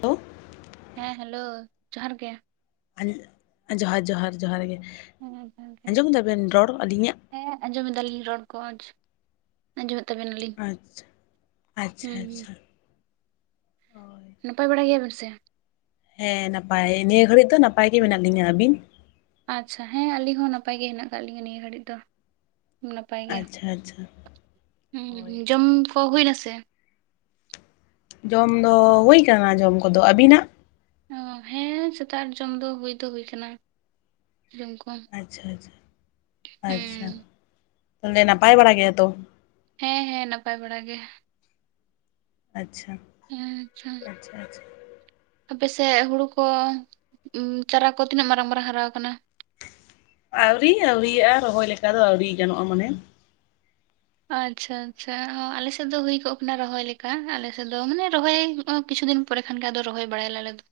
Hello [unintelligible] ᱦᱮᱸ hello ᱡᱚᱦᱟᱨ ᱜᱮ ᱟᱹᱧ ᱡᱚᱦᱟᱨ ᱡᱚᱦᱟᱨ ᱡᱚᱦᱟᱨ ᱜᱮ, ᱦᱮᱸ ᱡᱚᱦᱟᱨ ᱜᱮ ᱟᱸᱡᱚᱢ ᱫᱟᱵᱮᱱ ᱨᱚᱲ ᱟᱹᱞᱤᱧᱟᱜ? ᱦᱮᱸ, ᱟᱸᱡᱚᱢ ᱫᱟᱞᱤᱧ ᱨᱚᱲ ᱠᱚᱡ ᱟᱸᱡᱚᱢᱮᱜ ᱛᱟᱵᱮ ᱱᱟᱞᱤᱧ, ᱟᱪᱪᱷᱟ ᱟᱪᱪᱷᱟ ᱦᱩᱸ ᱦᱩᱸ ᱟᱪᱪᱷᱟ ᱾ ᱦᱳᱭ ᱱᱟᱯᱟᱭ ᱵᱟᱲᱟ ᱜᱮᱭᱟ ᱵᱮᱱ ᱥᱮ? ᱦᱮᱸ, ᱱᱟᱯᱟᱭ ᱱᱤᱭᱟᱹ ᱜᱷᱟᱹᱲᱤᱡ ᱫᱚ ᱱᱟᱯᱟᱭ ᱜᱮ ᱢᱮᱱᱟᱜ ᱞᱤᱧᱟᱹ ᱾ ᱟᱹᱵᱤᱱ? ᱟᱪᱪᱷᱟ ᱦᱮᱸ, ᱟᱞᱤᱧ ᱦᱚᱸ ᱱᱟᱯᱟᱭ ᱜᱮ ᱦᱮᱱᱟᱜ ᱠᱟᱜ ᱞᱤᱧᱟᱹ ᱱᱤᱭᱟᱹ ᱜᱷᱟᱹᱲᱤᱡ ᱫᱚ ᱾ ᱱᱟᱯᱟᱭ ᱜᱮ, ᱟᱪᱪᱷᱟ ᱟᱪᱪᱷᱟ ᱦᱳᱭ ᱡᱚᱢ ᱠᱚ ᱦᱩᱭᱱᱟ ᱥᱮ? ᱡᱚᱢ ᱫᱚ ᱦᱩᱭ ᱠᱟᱱᱟ ᱡᱚᱢ ᱠᱚᱫᱚ, ᱟᱹᱵᱤᱱᱟᱜ? ᱚ ᱦᱮᱸ ᱥᱮᱛᱟᱜ ᱡᱚᱢ ᱫᱚ ᱦᱩᱭ ᱫᱚ ᱦᱩᱭ ᱟᱠᱟᱱᱟ ᱡᱚᱢ ᱠᱚ ᱾ ᱟᱪᱪᱷᱟ ᱟᱪᱷᱟ ᱾ ᱟᱪᱪᱷᱟ, ᱛᱟᱞᱮ ᱱᱟᱯᱟᱭ ᱵᱟᱲᱟ ᱜᱮᱭᱟ ᱛᱚ? ᱦᱮᱸ ᱦᱮᱸ, ᱱᱟᱯᱟᱭ ᱵᱟᱲᱟ ᱜᱮ ᱾ ᱟᱪᱪᱷᱟ ᱾ ᱦᱮᱸ ᱟᱪᱪᱷᱟ ᱾ ᱟᱯᱮ ᱥᱮᱜ ᱦᱩᱲᱩ ᱠᱚ ᱩᱢ ᱪᱟᱨᱟ ᱠᱚ ᱛᱤᱱᱟᱹᱜ ᱢᱟᱨᱟᱝ ᱢᱟᱨᱟᱝ ᱦᱟᱨᱟ ᱟᱠᱟᱱᱟ? ᱟᱹᱣᱨᱤ ᱟᱹᱣᱨᱤᱭᱟᱜᱼᱟ ᱨᱚᱦᱚᱭ ᱞᱮᱠᱟ ᱫᱚ ᱟᱹᱣᱨᱤ ᱜᱟᱱᱚᱜᱼᱟ ᱢᱟᱱᱮ ᱾ ᱟᱪᱪᱷᱟ ᱟᱪᱪᱷᱟ ᱚ ᱟᱞᱮ ᱥᱮᱫ ᱫᱚ ᱦᱩᱭ ᱠᱚᱜ ᱠᱟᱱᱟ ᱨᱚᱦᱚᱭ ᱞᱮᱠᱟ ᱟᱞᱮ ᱥᱮᱫ ᱫᱚ ᱢᱟᱱᱮ ᱨᱚᱦᱚᱭ ᱚ ᱠᱤᱪᱷᱩ ᱫᱤᱱ ᱯᱚᱨᱮ ᱠᱷᱟᱱ ᱜᱮ ᱟᱫᱚ ᱨᱚᱦᱚᱭ ᱵᱟᱲᱟᱭᱟ ᱞᱮ ᱟᱞᱮ ᱫᱚ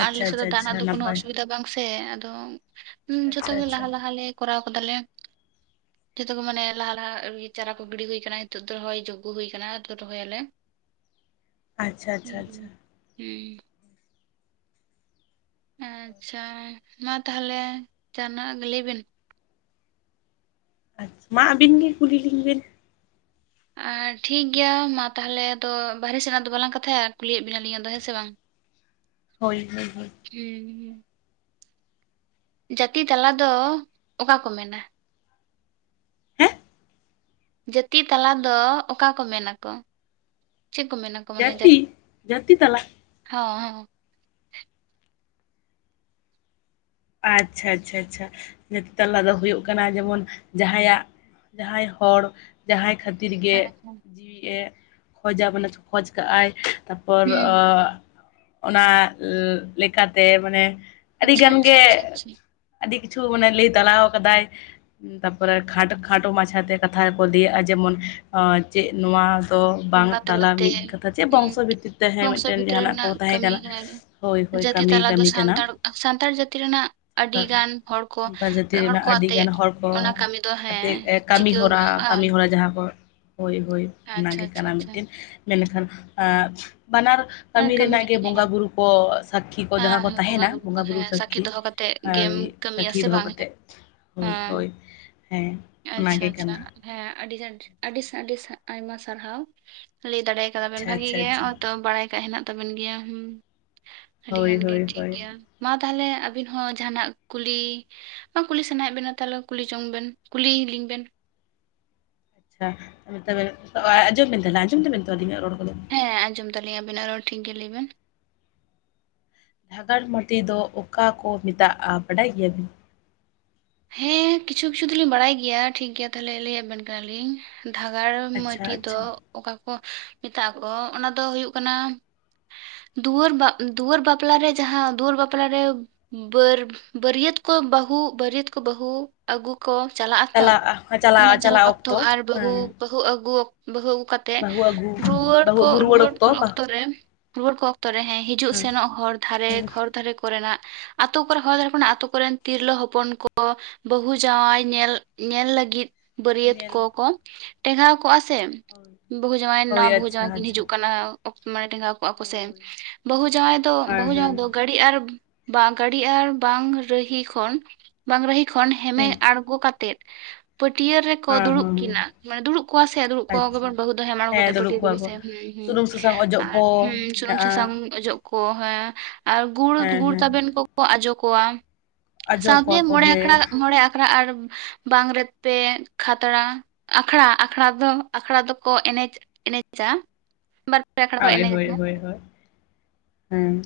ᱟᱪᱪᱷᱟ ᱫᱚ ᱟᱪᱪᱷᱟ ᱫᱟᱜ ᱟᱪᱪᱷᱟ ᱨᱮᱱᱟᱜ ᱫᱚ ᱠᱳᱚᱱᱳ ᱱᱟᱯᱟᱭ ᱚᱥᱩᱵᱤᱫᱟ ᱵᱟᱝ ᱥᱮ ᱟᱫᱚ ᱡᱷᱚᱛᱚ ᱟᱪᱪᱷᱟ ᱜᱮ ᱟᱪᱪᱷᱟ ᱞᱟᱦᱟᱼᱞᱟᱦᱟᱞᱮ ᱠᱚᱨᱟᱣ ᱠᱟᱫᱟ ᱞᱮ ᱡᱷᱚᱛᱚ ᱜᱮ ᱢᱟᱱᱮ ᱞᱟᱦ [unintelligible] ᱪᱟᱨᱟ ᱠᱚ ᱜᱤᱰᱤ ᱦᱩᱭ ᱠᱟᱱᱟ ᱱᱤᱛᱚᱜ ᱫᱚ ᱨᱚᱦᱚᱭ ᱡᱳᱚᱜᱽᱜᱚ ᱦᱩᱭ ᱠᱟᱱᱟ ᱛᱚ ᱨᱚᱦᱚᱭ ᱟᱞᱮ ᱾ ᱟᱪᱪᱷᱟ ᱟᱪᱪᱷᱟ ᱟᱪᱪᱷᱟ ᱦᱩᱸᱼᱦᱩᱸ ᱦᱩᱸ ᱾ ᱟᱪᱪᱷᱟ᱾ ᱢᱟ ᱛᱟᱦᱚᱞᱮ ᱡᱟᱦᱟᱱᱟᱜ ᱞᱟᱹᱭ ᱵᱮᱱ ᱟᱪᱪᱷᱟ ᱢᱟ ᱟᱹᱵᱤᱱ ᱜᱮ ᱠᱩᱞᱤ ᱞᱤᱧ ᱵᱤᱱ᱾ ᱴᱷᱤᱠ ᱜᱮᱭᱟ ᱢᱟ ᱛᱟᱦᱚᱞᱮ ᱟᱫᱚ ᱵᱟᱦᱨᱮ ᱥᱮᱱᱟᱜ ᱫᱚ ᱵᱟᱞᱟᱝ ᱠᱟᱛᱷᱟᱭᱟ ᱠᱩᱞᱤᱭᱮᱫ ᱵᱮᱱᱟ ᱞᱤᱹᱧ ᱟᱫᱚ ᱦᱮᱸ ᱥᱮ ᱵᱟᱝ [inaudible] ᱦᱳᱭ ᱦᱳᱭ ᱦᱳᱭ ᱾ [inaudible] ᱡᱟᱹᱛᱤ ᱛᱟᱞᱟ ᱫᱚ ᱚᱠᱟ ᱠᱚ ᱢᱮᱱᱟ? ᱦᱮᱸ ᱡᱟᱹᱛᱤ ᱛᱟᱞᱟ ᱫᱚ ᱚᱠᱟ ᱠᱚ ᱢᱮᱱ ᱟᱠᱚ? ᱪᱤᱜ ᱠᱚ ᱢᱮᱱᱟ? ᱡᱟᱹᱛᱤ, ᱡᱟᱹᱛᱤ ᱛᱟᱞᱟ ᱦᱚ ᱦᱮ ᱾ ᱟᱪᱪᱷᱟ ᱟᱹᱪᱪᱷᱟ ᱪᱷᱟ ᱡᱟᱹᱛᱤ ᱛᱟᱞᱟ ᱫᱚ ᱦᱩᱭᱩᱜ ᱠᱟᱱᱟ ᱡᱮᱢᱚᱱ ᱡᱟᱦᱟᱸᱭᱼᱟᱜ ᱡᱟᱦᱟᱸᱭ ᱦᱚᱲ ᱡᱟᱦᱟᱸᱭ ᱠᱷᱟᱹᱛᱤᱨ ᱜᱮ ᱦᱮᱸ ᱦᱮᱸ ᱡᱤᱣᱤ ᱮ ᱠᱷᱚᱡᱟ ᱵᱚᱱᱟ ᱠᱷᱚᱡ ᱠᱟᱜᱼᱟᱭ᱾ ᱛᱟᱯᱚᱨ ᱦᱩᱸ ᱚᱱᱟ ᱞᱮᱠᱟᱛᱮ ᱢᱟᱱᱮ ᱟᱪᱪᱷᱟ ᱟᱹᱰᱤᱜᱟᱱ ᱟᱪᱷᱟ ᱜᱮ ᱟᱪᱪᱷᱟ ᱟᱪᱪᱷᱟ ᱟᱹᱰᱤ ᱠᱤᱪᱷᱩ ᱢᱟᱱᱮ ᱞᱟᱹᱭ ᱛᱟᱞᱟᱣ ᱠᱟᱫᱟᱭ ᱛᱟᱯᱚᱨᱮ ᱠᱷᱟᱴ ᱠᱷᱟᱴᱚ ᱢᱟᱪᱷᱟ ᱛᱮ ᱠᱟᱛᱷᱟ ᱠᱚ ᱞᱟᱹᱭᱟᱜᱼᱟ, ᱡᱮᱢᱚᱱ ᱪᱮᱫ ᱱᱚᱣᱟ ᱛᱚ ᱵᱟᱝ ᱵᱚᱸᱜᱟ ᱛᱟᱞᱟ ᱛᱟᱞᱟᱛᱮ ᱢᱤᱫ ᱠᱟᱛᱷᱟ ᱪᱮ ᱵᱚᱝᱥᱚ ᱦᱩᱸ ᱵᱷᱤᱛᱤᱨ ᱛᱮ ᱦᱮᱸ ᱵᱚᱝᱥᱚ ᱢᱤᱫᱴᱮᱱ ᱵᱷᱤᱛᱨᱤ ᱡᱟᱦᱟᱱᱟᱜ ᱠᱚ ᱨᱮᱱᱟᱜ ᱛᱟᱦᱮᱸ ᱠᱟᱹᱢᱤ ᱠᱟᱱᱟ᱾ ᱦᱮᱸ ᱦᱳᱭ ᱦᱳᱭ᱾ ᱡᱟᱹᱛᱤ ᱠᱟᱹᱢᱤ, ᱛᱟᱞᱟ ᱫᱚ ᱠᱟᱹᱢᱤ ᱠᱟᱱᱟ᱾ ᱥᱟᱱᱛᱟᱲ ᱥᱟᱱᱛᱟᱲ ᱡᱟᱹᱛᱤ ᱨᱮᱱᱟᱜ ᱟᱹᱰᱤ ᱥᱟᱱᱛᱟᱲ ᱜᱟᱱ ᱦᱚᱲ ᱠᱚ, ᱥᱟᱱᱛᱟᱲ ᱡᱟᱹᱛᱤ ᱦᱚᱲ ᱨᱮᱱᱟᱜ ᱠᱚ ᱟᱛᱮ ᱟᱹᱰᱤᱜᱟᱱ ᱦᱚᱲ ᱠᱚ ᱚᱱᱟ ᱠᱟᱹᱢᱤ ᱫᱚ ᱦᱮᱸ ᱠᱟᱛᱮᱫ ᱠᱟᱹᱢᱤ ᱪᱤᱠᱟᱹ ᱦᱚᱨᱟ ᱦᱩᱭᱩᱜᱼᱟ ᱠᱟᱹᱢᱤ ᱦᱚᱨᱟ ᱡᱟᱦᱟᱸ ᱠᱚ ᱦᱳᱭ ᱦᱳᱭ ᱚᱱᱟ ᱟᱪᱪᱷᱟ ᱜᱮ ᱟᱪᱪᱷᱟ ᱠᱟᱱᱟ ᱟᱪᱪᱷᱟ ᱢᱤᱫᱴᱮᱱ᱾ ᱢᱮᱱᱠᱷᱟᱱ ᱵᱟᱱᱟᱨ ᱚᱱᱟ ᱠᱟᱹᱢᱤ ᱨᱮᱱᱟᱜ ᱜᱮ ᱦᱮᱸ ᱵᱚᱸᱜᱟ ᱵᱩᱨᱩ ᱠᱚ ᱥᱟᱹᱠᱷᱤ ᱠᱚ ᱡᱟᱦᱟᱸ ᱠᱚ ᱦᱮᱸ ᱛᱟᱦᱮᱱᱟ᱾ ᱠᱚ ᱵᱚᱸᱜᱟ ᱵᱩᱨᱩ ᱦᱮᱸ ᱥᱟ ᱥᱟᱹᱠᱷᱤ ᱫᱚᱦᱚ ᱠᱟᱛᱮᱜ ᱜᱮᱢ ᱠᱟᱹᱢᱤᱭᱟ ᱥᱟᱹᱠᱷᱤ ᱥᱮ ᱫᱚᱦᱚ ᱵᱟᱝ ᱦᱮᱸ ᱠᱟᱛᱮᱫ ᱦᱳᱭ ᱦᱳᱭ ᱦᱮᱸ, ᱟᱪᱪᱷᱟ ᱚᱱᱟᱜᱮ ᱟᱪᱪᱷᱟ ᱠᱟᱱᱟ᱾ ᱦᱮᱸ ᱟᱹᱰᱤ ᱟᱹᱰᱤ ᱟᱹᱰᱤ ᱟᱭᱢᱟ ᱥᱟᱨᱦᱟᱣ᱾ ᱞᱟᱹᱭ ᱫᱟᱲᱮᱭᱟᱜ ᱠᱟᱫᱟ ᱟᱪᱪᱷᱟ ᱵᱮᱱ᱾ᱵᱷᱟᱹᱜᱤ ᱟᱪᱪᱷᱟ ᱜᱮ ᱟᱪᱪᱷᱟ ᱦᱚ-ᱚᱭ ᱛᱚ ᱵᱟᱲᱟᱭ ᱠᱟᱜ ᱦᱮᱱᱟᱜ ᱛᱟᱵᱮᱱ ᱜᱮᱭᱟ᱾ ᱦᱩᱸ ᱟᱹᱰᱤ ᱦᱳᱭ ᱜᱟᱱ ᱜᱮ ᱦᱳᱭ ᱴᱷᱤᱠ ᱦᱳᱭ ᱜᱮᱭᱟ᱾ ᱢᱟ ᱛᱟᱦᱚᱞᱮ ᱟᱵᱤᱱ ᱦᱚᱸ ᱡᱟᱦᱟᱱᱟᱜ ᱠᱩᱞᱤ ᱠᱩᱞᱤ ᱥᱟᱱᱟᱭᱮᱫ ᱵᱮᱱᱟ ᱛᱟᱦᱚᱞᱮ ᱠᱩᱞᱤ ᱡᱚᱝ ᱵᱮᱱ ᱠᱩᱞᱤ ᱞᱤᱧ ᱵᱮᱱ ᱟᱪᱪᱷᱟ ᱛᱚᱵᱮ ᱟᱸᱡᱚᱢ ᱵᱮᱱ ᱛᱟᱦᱚᱞᱮ, ᱟᱸᱡᱚᱢ ᱛᱟᱵᱮᱱ ᱛᱚ ᱟᱹᱞᱤᱧᱟᱜ ᱨᱚᱲ ᱠᱚᱫᱚ ᱦᱮᱸ ᱟᱸᱡᱚᱢ ᱫᱟᱹᱞᱤᱧ ᱟᱵᱮᱱᱟᱜ ᱨᱚᱲ᱾ ᱴᱷᱤᱠ ᱜᱮ ᱞᱟᱹᱭ ᱵᱮᱱ ᱫᱷᱟᱜᱟᱲ ᱢᱟᱴᱤ ᱫᱚ ᱚᱠᱟ ᱠᱚ ᱢᱮᱛᱟᱜᱼᱟ? ᱵᱟᱰᱟᱭ ᱜᱮᱭᱟ ᱦᱮᱸ ᱠᱤᱪᱷᱩ ᱠᱤᱪᱷᱩ ᱫᱚᱞᱤᱧ ᱵᱟᱲᱟᱭ ᱜᱮᱭᱟ, ᱴᱷᱤᱠ ᱜᱮᱭᱟ ᱛᱟᱦᱚᱞᱮ ᱞᱟᱹᱭ ᱟᱵᱮᱱ ᱠᱟᱱᱟ ᱞᱤᱧ ᱫᱷᱟᱜᱟᱲ ᱢᱟᱹᱴᱤ ᱟᱪᱪᱷᱟ ᱫᱚ ᱟᱪᱪᱷᱟ ᱚᱠᱟ ᱠᱚ ᱢᱮᱛᱟᱜ ᱠᱚ? ᱚᱱᱟ ᱫᱚ ᱦᱩᱭᱩᱜ ᱠᱟᱱᱟ ᱫᱩᱣᱟᱹᱨ, ᱫᱩᱣᱟᱹᱨ ᱵᱟᱯᱞᱟ ᱨᱮ ᱡᱟᱦᱟᱸ ᱫᱩᱣᱟᱹᱨ ᱵᱟᱯᱞᱟ ᱨᱮ ᱵᱟᱹᱨ ᱵᱟᱹᱨᱭᱟᱹᱛ ᱠᱚ ᱵᱟᱹᱦᱩ, ᱵᱟᱹᱨᱭᱟᱹᱛ ᱠᱚ ᱵᱟᱹᱦᱩ ᱟᱹᱜᱩ ᱠᱚ ᱪᱟᱞᱟᱜ-ᱟ ᱛᱚ, ᱪᱟᱞᱟᱜᱼᱟ ᱚᱱᱮ ᱪᱟᱞᱟᱜ ᱡᱟᱞ ᱪᱟᱞᱟᱜ ᱚᱠᱛᱚ ᱟᱨ ᱵᱟᱹᱦᱩ ᱦᱮᱸ ᱵᱟᱹᱦᱩ ᱟᱹᱜᱩ ᱵᱟᱹᱦᱩ ᱟᱹᱜᱩ ᱠᱟᱛᱮ ᱛᱮ ᱵᱟᱹᱦᱩ ᱟᱹᱜᱩ ᱨᱩᱣᱟᱹᱲ ᱵᱟᱹᱦᱩ ᱠᱚ ᱟᱹᱜᱩ ᱨᱩᱣᱟᱹᱲ ᱵᱟ ᱚᱠᱛᱚ ᱨᱮ ᱨᱩᱣᱟᱹᱲ ᱠᱚ ᱚᱠᱛᱚ ᱨᱮ ᱦᱮᱸ ᱦᱤᱡᱩᱜ ᱥᱮᱱᱚᱜ ᱦᱚᱨ ᱫᱷᱟᱨᱮ ᱦᱮᱸ ᱦᱚᱨ ᱫᱷᱟᱨᱮ ᱠᱚᱨᱮ ᱱᱟᱜ ᱟᱛᱳ ᱠᱚᱨᱮ ᱦᱚᱲ ᱠᱚᱨᱮᱱ ᱛᱤᱨᱞᱟᱹ ᱦᱚᱯᱚᱱ ᱠᱚ ᱠᱚ ᱵᱟᱹᱦᱩ ᱡᱟᱶᱟᱭ ᱧᱮᱞ ᱧᱮᱞ ᱞᱟᱹᱜᱤᱫ ᱵᱟᱹᱨᱭᱟᱹᱛ ᱧᱮᱞ ᱠᱚᱠᱚ ᱴᱮᱜᱟᱣ ᱠᱚᱜᱼᱟ ᱥᱮ ᱦᱳᱭ ᱵᱟᱹᱦᱩ ᱡᱟᱶᱟᱭ ᱦᱳᱭ ᱱᱟᱶᱟ ᱵᱟᱹᱦᱩ ᱡᱟᱶᱟᱭ ᱟᱪᱪᱷᱟ ᱠᱤᱱ ᱟᱪᱪᱷᱟ ᱦᱤᱡᱩᱜ ᱠᱟᱱᱟ ᱢᱟᱱᱮ ᱴᱮᱸᱜᱟᱣ ᱠᱚᱣᱟᱜ ᱥᱮ, ᱦᱳᱭ ᱵᱟᱹᱦᱩ ᱡᱟᱶᱟᱭ ᱫᱚ ᱦᱮᱸ ᱵᱟᱹᱦᱩ ᱦᱮᱸ ᱡᱟᱶᱟᱭ ᱫᱚ ᱜᱟᱹ ᱜᱟᱹᱰᱤ ᱟᱨ ᱜᱟᱹᱰᱤ ᱟᱨ ᱵᱟᱝ ᱨᱟᱹᱦᱤ ᱠᱷᱚᱱ ᱵᱟᱝ ᱨᱟᱦᱤ ᱠᱷᱚᱱ ᱦᱮᱢᱮ ᱦᱮᱸ ᱟᱬᱜᱚ ᱠᱟᱛᱮᱜ ᱯᱟᱹᱴᱭᱟᱹ ᱨᱮᱠᱚ ᱦᱮᱸ ᱫᱩᱲᱩᱵ ᱦᱮᱸ ᱠᱤᱱ ᱟ ᱫᱩᱲᱩᱵ ᱠᱚᱣᱟ ᱥᱮ ᱫᱩᱲᱩᱵ ᱟᱪᱪᱷᱟ ᱠᱚᱶᱟ ᱵᱟᱦᱩ ᱫᱚ ᱦᱮᱢ ᱟᱬᱜᱚ ᱦᱮᱸ ᱠᱟᱛᱮᱜ ᱫᱩᱲᱩᱵ ᱯᱟᱹᱴᱤᱭᱟᱹ ᱠᱚᱣᱟ ᱠᱚ ᱦᱩᱸ ᱦᱩᱸ ᱥᱩᱱᱩᱢ ᱥᱟᱥᱟᱝ ᱚᱡᱚᱜ ᱟᱨ ᱠᱚ ᱦᱩᱸ ᱥᱩᱱᱩᱢ ᱢᱮᱱᱟᱜᱼᱟ ᱥᱟᱥᱟᱝ ᱚᱡᱚᱜ ᱠᱚ ᱦᱮᱸ ᱟᱨ ᱜᱩᱲ, ᱦᱮᱸ ᱜᱩᱲ ᱦᱮᱸ ᱛᱟᱵᱮᱱ ᱠᱚᱠᱚ ᱟᱡᱚ ᱠᱚᱣᱟ᱾ ᱟᱡᱽ ᱥᱟᱶᱛᱮ ᱠᱚᱣᱟ ᱠᱚ ᱢᱚᱬᱮ ᱟᱠᱷᱚᱲᱟ, ᱦᱮᱸ ᱢᱚᱬᱮ ᱟᱠᱷᱚᱲᱟ ᱟᱨ ᱵᱟᱝ ᱨᱮ ᱯᱮ ᱠᱷᱟᱛᱲᱟ ᱟᱠᱷᱲᱟ ᱟᱠᱷᱲᱟ ᱫᱚ ᱟᱠᱷᱲᱟ ᱫᱚᱠᱚ ᱮᱱᱮᱡ ᱮᱱᱮᱡ ᱟ ᱦᱳᱭ ᱦᱳᱭ ᱦᱳᱭ ᱦᱳᱭ ᱦᱮᱸ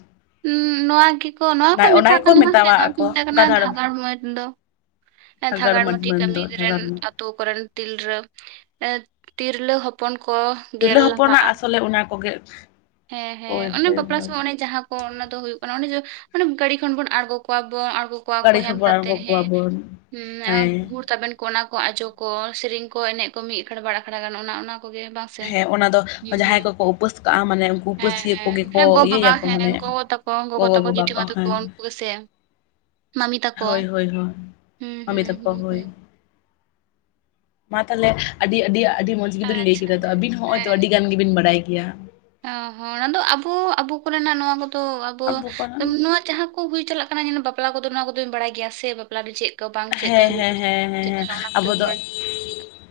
ᱱᱚᱶᱟ ᱜᱮᱠᱚ ᱱᱚᱣᱟ ᱚᱱᱟ ᱠᱚ ᱚᱱᱟ ᱢᱮᱛᱟᱜ ᱜᱮᱠᱚ ᱠᱟᱱᱟ ᱱᱚᱣᱟ ᱠᱚ ᱢᱮᱛᱟᱣᱟᱜ ᱢᱮᱛᱟᱜ ᱠᱟᱱᱟ ᱜᱟᱫᱟᱲ ᱫᱷᱟᱜᱟᱲ ᱢᱟᱲ ᱫᱚ ᱜᱟᱫᱟᱲ ᱫᱷᱟᱜᱟᱲ ᱢᱟᱴᱤ ᱢᱟᱹᱱ ᱠᱟᱹᱢᱤ ᱫᱚ ᱨᱮᱱ ᱛᱷᱟᱜᱟᱲ ᱢᱟᱹᱱ ᱟᱹᱛᱩ ᱠᱚᱨᱮᱱ ᱛᱤᱨᱞᱟᱹ, ᱮ ᱛᱤᱨᱞᱟᱹ ᱦᱚᱯᱚᱱ ᱠᱚ᱾ ᱛᱤᱨᱞᱟᱹ ᱜᱮᱞ ᱦᱚᱯᱚᱱᱟᱜ ᱞᱟᱦᱟᱜᱼᱟ ᱟᱥᱚᱞᱮ ᱚᱱᱟ ᱠᱚᱜᱮ ᱦᱮᱸ ᱦᱮᱸ ᱦᱳᱭ ᱚᱱᱮ ᱦᱳᱭ ᱵᱟᱯᱞᱟ ᱦᱳᱭ ᱥᱚᱢᱚᱭ ᱚᱱᱮ ᱡᱟᱦᱟᱸ ᱚᱱᱟ ᱫᱚ ᱦᱩᱭᱩᱜ ᱠᱟᱱᱟ ᱚᱱᱮ ᱡᱮ, ᱢᱟᱱᱮ ᱜᱟᱹᱰᱤ ᱠᱷᱚᱱ ᱵᱚᱱ ᱟᱬᱜᱚ ᱠᱚᱣᱟᱵᱚᱱ ᱟᱬᱜᱚ ᱠᱚᱣᱟ ᱠᱚ ᱜᱟᱹᱲᱤ ᱦᱮᱢ ᱥᱚᱨᱵᱚᱨᱟᱦᱚ ᱠᱟᱛᱮᱜ ᱠᱟᱠᱚᱣᱟ ᱦᱮᱸ ᱵᱚᱱ ᱩᱢ ᱦᱮᱸ ᱜᱩᱲ ᱛᱟᱵᱮᱱ ᱠᱚᱱᱟ ᱠᱚ ᱟᱡᱚ ᱠᱚ ᱥᱮᱨᱮᱧ ᱠᱚ ᱮᱱᱮᱡ ᱠᱚ ᱢᱤᱫ ᱟᱠᱷᱟᱲ ᱵᱟᱲ ᱟᱠᱷᱲᱟ ᱜᱟᱱ ᱚᱱᱟ ᱚᱱᱟ ᱠᱚᱜᱮ ᱵᱟ ᱦᱮᱸ ᱚᱱᱟ ᱫᱚ ᱡᱟᱦᱟᱸᱭ ᱠᱚᱠᱚ ᱩᱯᱟᱹᱥ ᱠᱟᱜᱼᱟ ᱢᱟᱱᱮ ᱩᱱᱠᱩ ᱦᱮᱸ ᱩᱯᱟᱹᱥᱭᱟᱹ ᱦᱮᱸ ᱠᱚᱜᱮ ᱠᱚ ᱦᱮᱸ ᱜᱚ ᱵᱟᱵᱟ ᱤᱭᱟᱹᱭᱟᱠᱚ ᱢᱟᱱᱮ ᱦᱮᱸ ᱜᱚᱜᱚ ᱛᱟᱠᱚ ᱜᱚᱜᱚ ᱛᱟᱠᱚ ᱵᱟᱵᱟ ᱠᱚ ᱡᱮᱴᱷᱤᱢᱟ ᱛᱟᱠᱚ ᱦᱮᱸ ᱩᱱᱠᱩ ᱜᱮᱥᱮ ᱢᱟᱢᱤ ᱛᱟᱠᱚ ᱦᱳᱭ ᱦᱳᱭ ᱦᱳᱭ ᱦᱩᱸ ᱢᱟᱢᱤ ᱦᱩᱸ ᱛᱟᱠᱚ ᱦᱩᱸ ᱦᱳᱭ ᱦᱩᱸ ᱢᱟ ᱛᱟᱦᱞᱮ ᱟᱹᱰᱤ ᱟᱹᱰᱤ ᱟᱹᱰᱤ ᱢᱚᱸᱡᱽ ᱜᱮᱵᱤᱱ ᱞᱟᱹᱭ ᱟᱪᱪᱷᱟ ᱠᱮᱫᱟ ᱟᱵᱤᱱ ᱦᱚᱸ ᱱᱚᱜᱚᱭ ᱛᱚ ᱦᱮᱸ ᱟᱹᱰᱤ ᱜᱟᱱ ᱜᱮᱵᱤᱱ ᱵᱟᱰᱟᱭ ᱜᱮᱭᱟ ᱚ ᱦᱚᱸ ᱚᱱᱟ ᱫᱚ ᱟᱵᱚ ᱟᱵᱚ ᱠᱚᱨᱮᱱᱟᱜ ᱱᱚᱣᱟ ᱠᱚᱫᱚ ᱟᱵᱚ ᱱᱚᱣᱟ ᱡᱟᱦᱟᱸ ᱠᱚ ᱦᱩᱭ ᱪᱟᱞᱟᱜ ᱠᱟᱱᱟ ᱡᱮ ᱵᱟᱯᱞᱟ ᱠᱚᱫᱚ ᱱᱚᱣᱟ ᱠᱚᱫᱚᱧ ᱵᱟᱲᱟᱭ ᱜᱮᱭᱟ ᱥᱮ ᱵᱟᱯᱞᱟ ᱫᱚ ᱪᱮᱫ ᱠᱚ ᱵᱟᱝ ᱪᱮᱫ ᱪᱮᱠᱟ ᱦᱮᱸ ᱦᱩᱭᱩᱜ ᱦᱮᱸ ᱦᱮᱸ ᱦᱮᱸ ᱪᱮᱠᱟ ᱦᱮᱸ ᱚᱱᱟ ᱠᱚᱛ ᱟᱵᱚ ᱮᱵᱤᱱ ᱫᱚ ᱵᱟᱰ ᱼᱼ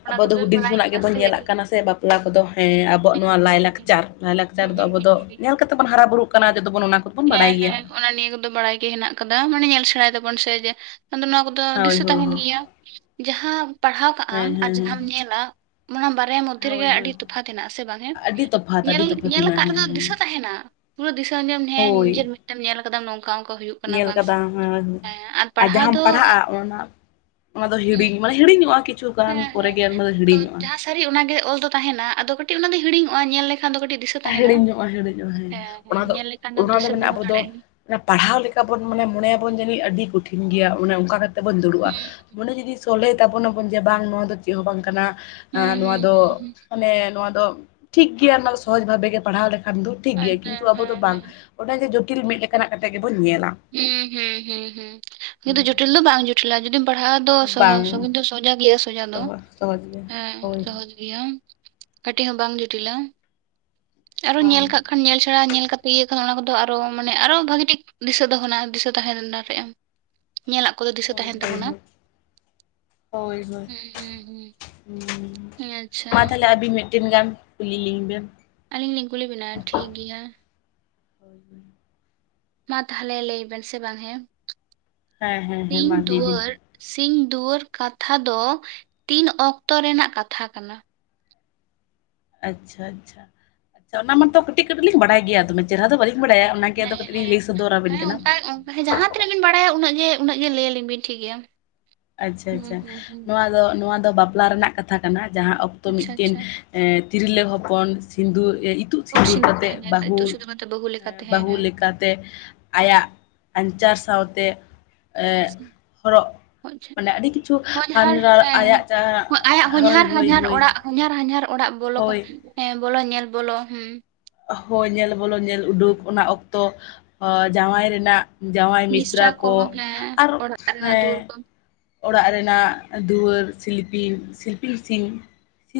ᱟᱵᱚ ᱫᱚ ᱦᱩᱰᱤᱧ ᱠᱷᱚᱱᱟᱜ ᱜᱮᱵᱚᱱ ᱦᱮᱸ ᱧᱮᱞᱟᱜ ᱠᱟᱱᱟ ᱥᱮ ᱵᱟᱯᱞᱟ ᱠᱚᱫᱚ ᱦᱮᱸ ᱟᱵᱚᱣᱟᱜ ᱱᱚᱣᱟ ᱞᱟᱭᱼᱞᱟᱠᱪᱟᱨ ᱞᱟᱭᱼᱞᱟᱠᱪᱟᱨ ᱫᱚ ᱦᱮᱸ ᱟᱵᱚ ᱫᱚ ᱧᱮᱞ ᱠᱟᱛᱮ ᱵᱚᱱ ᱦᱟᱨᱟ ᱵᱩᱨᱩᱜ ᱠᱟᱱᱟ ᱡᱚᱫᱚ ᱵᱚᱱ ᱚᱱᱟ ᱠᱚᱫᱚᱵᱚᱱ ᱦᱮᱸ ᱵᱟᱲᱟᱭ ᱜᱮᱭᱟ ᱦᱮᱸ ᱚᱱᱟ ᱱᱤᱭᱟᱹ ᱠᱚᱫᱚ ᱵᱟᱲᱟᱭ ᱜᱮ ᱦᱮᱱᱟᱜ ᱠᱟᱫᱟ ᱢᱟᱱᱮ ᱧᱮᱞ ᱥᱮᱬᱟᱭ ᱫᱟᱵᱚᱱ ᱥᱮ ᱡᱮ ᱟᱫᱚ ᱱᱚᱣᱟ ᱠᱚ ᱫᱚ ᱦᱳᱭ ᱫᱤᱥᱟᱹ ᱦᱳᱭ ᱛᱟᱦᱮᱱ ᱦᱳᱭ ᱜᱤᱭᱟ ᱡᱟᱦᱟᱸ ᱯᱟᱲᱦᱟᱣ ᱠᱟᱜ ᱟᱢ ᱦᱮᱸ ᱟᱨ ᱦᱮᱸ ᱡᱟᱦᱟᱸᱢ ᱧᱮᱞᱟ ᱚᱱᱟ ᱵᱟᱨᱭᱟ ᱢᱚᱫᱽᱫᱷᱮ ᱦᱮᱸ ᱦᱳᱭ ᱨᱮᱜᱮ ᱦᱳᱭ ᱟᱹᱰᱤ ᱛᱚᱯᱷᱟᱛ ᱦᱮᱱᱟᱜᱼᱟ ᱥᱮ ᱵᱟᱝ ᱦᱮᱸ? ᱟᱹᱰᱤ ᱛᱚᱯᱷᱟᱛ ᱧᱮᱞ ᱟᱹᱰᱤ ᱛᱚᱯᱷᱟᱛ ᱧᱮᱞ ᱢᱮᱱᱟᱜᱼᱟ ᱠᱟᱫ ᱦᱮᱸ ᱨᱮᱫᱚ ᱦᱮᱸ ᱫᱤᱥᱟᱹ ᱛᱟᱦᱮᱱᱟ ᱯᱩᱨᱟᱹ ᱫᱤᱥᱟᱹ ᱧᱟᱢ ᱦᱮᱸ ᱦᱳᱭ ᱱᱤᱡᱮᱨ ᱢᱮᱫᱛᱮᱢ ᱧᱮᱞ ᱟᱠᱟᱫᱟᱢ ᱱᱚᱝᱠᱟ ᱚᱝ ᱧᱮᱞ ᱠᱟᱫᱟᱢ ᱦᱮᱸ ᱟ ᱯᱟᱲᱦᱟᱣ ᱫᱚ ᱡᱟᱦᱟᱸᱟᱢ ᱯᱟᱲᱦᱟᱜᱼᱟ ᱚᱱᱟ, ᱚᱱᱟ ᱫᱚ ᱦᱮᱸ ᱦᱤᱲᱤᱧ ᱢᱟᱱᱮ ᱦᱤᱲᱤᱧᱚᱜᱼᱟ ᱠᱤᱪᱷᱩ ᱜᱟᱱ ᱦᱮᱸ ᱯᱚᱨᱮ ᱦᱮᱸ ᱜᱮ ᱢᱟᱱᱮ ᱟᱫᱚ ᱦᱤᱲᱤᱧᱚᱜᱼᱟ ᱾ ᱡᱟᱦᱟᱸ ᱥᱟᱹᱨᱤ ᱚᱱᱟᱜᱮ ᱚᱞ ᱫᱚ ᱛᱟᱦᱮᱱᱟ ᱟᱫᱚ ᱠᱟᱹᱴᱤᱡ ᱚᱱᱟ ᱫᱚ ᱦᱤᱲᱤᱧᱚᱜᱼᱟ ᱧᱮᱞ ᱞᱮᱠᱷᱟᱱ ᱫᱚ ᱠᱟᱹᱴᱤᱡ ᱫᱤᱥᱟᱹ ᱛᱟᱦᱮᱱᱟ ᱦᱤᱲᱤᱧᱚᱜᱼᱟ ᱦᱤᱲᱤᱧᱚᱜᱼᱟ ᱦᱮᱸ ᱚᱱᱟ ᱫᱚ ᱧᱮᱞ ᱞᱮᱠᱷᱟᱱ ᱫᱚᱢ ᱚᱱᱟ ᱫᱚ ᱫᱤᱥᱟᱹ ᱢᱮᱱᱟᱜᱼᱟ ᱫᱚᱦᱚ ᱟᱵᱚ ᱫᱚ ᱫᱟᱲᱮᱭᱟᱜᱼᱟ ᱯᱟᱲᱦᱟᱣ ᱞᱮᱠᱟ ᱵᱚᱱ ᱢᱟᱱᱮ ᱢᱚᱱᱮ ᱟᱵᱚᱱ ᱡᱟᱹᱱᱤᱡ ᱟᱹᱰᱤ ᱠᱚᱴᱷᱤᱱ ᱜᱮᱭᱟ ᱚᱱᱮ ᱚᱱᱠᱟ ᱛᱮᱵᱚᱱ ᱫᱩᱲᱩᱵᱼᱟ ᱦᱩᱸ ᱢᱚᱱᱮ ᱡᱩᱫᱤ ᱥᱚᱞᱦᱮ ᱛᱟᱵᱚᱱᱟᱵᱚᱱ ᱡᱮ ᱵᱟᱝ ᱱᱚᱣᱟ ᱫᱚ ᱪᱮᱫ ᱦᱚᱸ ᱵᱟᱝ ᱠᱟᱱᱟ ᱦᱩᱸ ᱱᱚᱣᱟ ᱦᱩᱸ ᱫᱚ ᱦᱩᱸ ᱦᱩᱸ ᱢᱟᱱᱮ ᱱᱚᱣᱟ ᱫᱚ ᱴᱷᱤᱠ ᱜᱮᱭᱟ ᱱᱚᱣᱟ ᱥᱚᱦᱚᱡ ᱵᱷᱟᱵᱮ ᱜᱮ ᱯᱟᱲᱦᱟᱣ ᱞᱮᱠᱷᱟᱱ ᱫᱚ ᱴᱷᱤᱠ ᱜᱮᱭᱟ ᱟᱫᱚ ᱠᱤᱱᱛᱩ ᱦᱮᱸ ᱟᱵᱚ ᱫᱚ ᱵᱟᱝ ᱦᱮᱸ ᱚᱰᱟᱜᱮ ᱡᱚᱴᱤᱞ ᱢᱤᱫ ᱞᱮᱠᱟᱱᱟᱜ ᱠᱟᱛᱮ ᱜᱮᱵᱚᱱ ᱧᱮᱞᱟ ᱦᱩᱸ ᱦᱩᱸ ᱦᱩᱸ ᱦᱩᱸ ᱠᱤᱱᱛᱩ ᱡᱚᱴᱤᱞ ᱫᱚ ᱵᱟᱝ ᱡᱚᱴᱞᱟ ᱡᱩᱫᱤᱢ ᱯᱟᱲᱦᱟᱜᱼᱟ ᱫᱚ ᱥᱚᱦᱚ ᱵᱟᱝ ᱥᱚᱦᱚᱡ ᱫᱚ ᱥᱚᱡᱟ ᱜᱮᱭᱟ ᱥᱳᱚᱡᱟ ᱫᱚ ᱥᱚᱦᱚᱡ ᱥᱚᱦᱚᱡ ᱜᱮ ᱦᱮᱸ ᱦᱳᱭ ᱥᱚᱦᱚᱡ ᱜᱮ ᱜᱮᱭᱟ ᱠᱟᱹᱴᱤᱡ ᱦᱚᱸ ᱵᱟᱝ ᱡᱚᱴᱤᱞᱟ ᱟᱨᱚ ᱵᱟᱝ ᱧᱮᱞ ᱠᱟᱜ ᱠᱷᱟᱱ ᱧᱮᱞ ᱪᱷᱟᱲᱟ ᱧᱮᱞ ᱠᱟᱛᱮ ᱤᱭᱟᱹ ᱠᱷᱟᱱ ᱚᱱᱟ ᱠᱚᱫᱚ ᱟᱨᱚ ᱢᱟᱱᱮ ᱟᱨᱚ ᱵᱷᱟᱹᱜᱤ ᱴᱷᱤᱠ ᱫᱤᱥᱟᱹ ᱫᱚᱦᱚᱱᱟ ᱫᱤᱥᱟᱹ ᱛᱟᱦᱮ ᱫᱟᱲᱮᱭᱟᱜᱼᱟ ᱧᱮᱞᱟᱜ ᱠᱚᱫᱚ ᱫᱤᱥᱟᱹ ᱦᱳᱭ ᱛᱟᱦᱮᱸᱱ ᱦᱳᱭ ᱛᱟᱵᱚᱱᱟ ᱦᱩᱸ ᱦᱩᱸ ᱦᱩᱸ ᱦᱩᱸ ᱦᱮᱸ, ᱟᱪᱪᱷᱟ ᱢᱟ ᱛᱟᱦᱞᱮ ᱟᱹᱵᱤᱱ ᱢᱤᱫᱴᱮᱱ ᱜᱟᱱ ᱠᱩᱞᱤ ᱞᱤᱝ ᱵᱮᱱ ᱟᱹᱞᱤᱧ ᱞᱤᱧ ᱠᱩᱞᱤ ᱵᱤᱱᱟ ᱴᱷᱤᱠ ᱜᱮᱭᱟ [unintelligible] ᱢᱟ ᱛᱟᱦᱚᱞᱮ ᱞᱟᱹᱭ ᱵᱮᱱ ᱥᱮ ᱵᱟᱝ ᱦᱮᱸ ᱦᱮᱸ ᱦᱮᱸ ᱦᱮᱸ ᱥᱤᱧ ᱢᱟ ᱞᱟᱹᱭ ᱵᱤᱱ ᱫᱩᱣᱟᱹᱨ ᱥᱤᱧ ᱫᱩᱣᱟᱹᱨ ᱠᱟᱛᱷᱟ ᱫᱚ ᱛᱤᱱ ᱚᱠᱛᱚ ᱨᱮᱱᱟᱜ ᱠᱟᱛᱷᱟ ᱠᱟᱱᱟ? ᱟᱪᱪᱷᱟ ᱟᱪᱪᱷᱟ ᱟᱪᱪᱷᱟ ᱚᱱᱟ ᱢᱟᱛᱚ ᱠᱟᱹᱴᱤᱡ ᱠᱟᱹᱴᱤᱡ ᱞᱤᱧ ᱵᱟᱲᱟᱭ ᱜᱮᱭᱟ ᱫᱚᱢᱮ ᱪᱮᱦᱨᱟ ᱫᱚ ᱵᱟᱹᱞᱤᱧ ᱵᱟᱲᱟᱭᱟ ᱚᱱᱟᱜᱮ ᱟᱫᱚ ᱦᱮᱸ ᱠᱟᱹᱴᱤᱡ ᱦᱮᱸ ᱞᱤᱧ ᱞᱟᱹᱭ ᱥᱚᱫᱚᱨ ᱟᱵᱤᱱ ᱠᱟᱱᱟ ᱱᱟ. ᱜ ᱵᱤᱱ ᱵᱟᱲᱟᱭᱟ ᱩᱱᱟᱜ ᱜᱮ ᱩᱱᱟᱹᱜ ᱜᱮ ᱞᱟᱹᱭ ᱟᱞᱤᱧ ᱵᱤᱱ ᱴᱷᱤᱠ ᱜᱮᱭᱟ ᱟᱪᱪᱷᱟ ᱦᱩᱸ ᱟᱪᱪᱷᱟ ᱦᱩᱸ ᱦᱩᱸ ᱱᱚᱣᱟ ᱫᱚ ᱱᱚᱣᱟ ᱫᱚ ᱵᱟᱯᱞᱟ ᱨᱮᱱᱟᱜ ᱠᱟᱛᱷᱟ ᱠᱟᱱᱟ ᱡᱟᱦᱟᱸ ᱚᱠᱛᱚ ᱟᱪᱪᱷᱟ ᱢᱤᱫᱴᱮᱱ ᱟᱪᱪᱷᱟ ᱮᱸ ᱛᱤᱨᱞᱟᱹ ᱦᱚᱯᱚᱱ ᱥᱤᱸᱫᱩᱨ ᱮ ᱤᱛᱩᱜ ᱛᱩᱫ ᱥᱤᱸᱫᱩᱨ ᱠᱟᱛᱮᱜ ᱦᱮᱸ ᱛᱩᱫ ᱵᱟᱹᱦᱩᱸ ᱥᱤᱸᱫᱩᱨ ᱠᱟᱛᱮ ᱵᱟᱹᱦᱩ ᱞᱮᱠᱟᱛᱮ ᱦᱮᱸ ᱵᱟᱹᱦᱩ ᱦᱮᱸ ᱞᱮᱠᱟᱛᱮ ᱟᱭᱟᱜ ᱟᱧᱪᱟᱨ ᱥᱟᱶᱛᱮ ᱮᱸᱜ ᱦᱚᱨᱚᱜ ᱚᱪᱪᱷᱟ ᱢᱟᱱᱮ ᱟᱹᱰᱤ ᱠᱤᱪᱷᱩ ᱦᱚᱧᱦᱟᱨ ᱦᱟᱱᱨᱟᱨ ᱦᱮᱸ ᱟᱭᱟᱜ ᱡᱟᱦᱟᱸ ᱟᱭᱟᱜ ᱦᱳᱭ ᱦᱚᱧᱦᱟᱨ ᱦᱳᱭ ᱦᱟᱧᱦᱟᱨ ᱦᱳᱭ ᱚᱲᱟᱜ ᱦᱚᱧᱦᱟᱨ ᱦᱟᱧᱦᱟᱨ ᱚᱲᱟᱜ ᱵᱚᱞᱚᱠ ᱦᱳᱭ ᱦᱮᱸ ᱵᱚᱞᱚ ᱧᱮᱞ ᱵᱚᱞᱚ ᱦᱩᱸ ᱦᱚᱭ ᱧᱮᱞ ᱵᱚᱞᱚ ᱧᱮᱞ ᱩᱰᱩᱠ ᱚᱱᱟ ᱚᱠᱛᱚ ᱡᱟᱶᱟᱭ ᱨᱮᱱᱟᱜ ᱡᱟᱶᱟᱭ ᱢᱤᱥᱨᱟ ᱠᱚ ᱦᱮᱸ ᱟᱨ ᱚᱲᱟᱜ ᱨᱮᱱᱟᱜ ᱦᱮᱸ ᱫᱩᱣᱟᱹᱨ ᱠᱚ ᱚᱲᱟᱜ ᱨᱮᱱᱟᱜ ᱫᱩᱣᱟᱹᱨ ᱥᱤᱞᱯᱤᱧ ᱥᱤᱞᱯᱤᱧ ᱥᱤ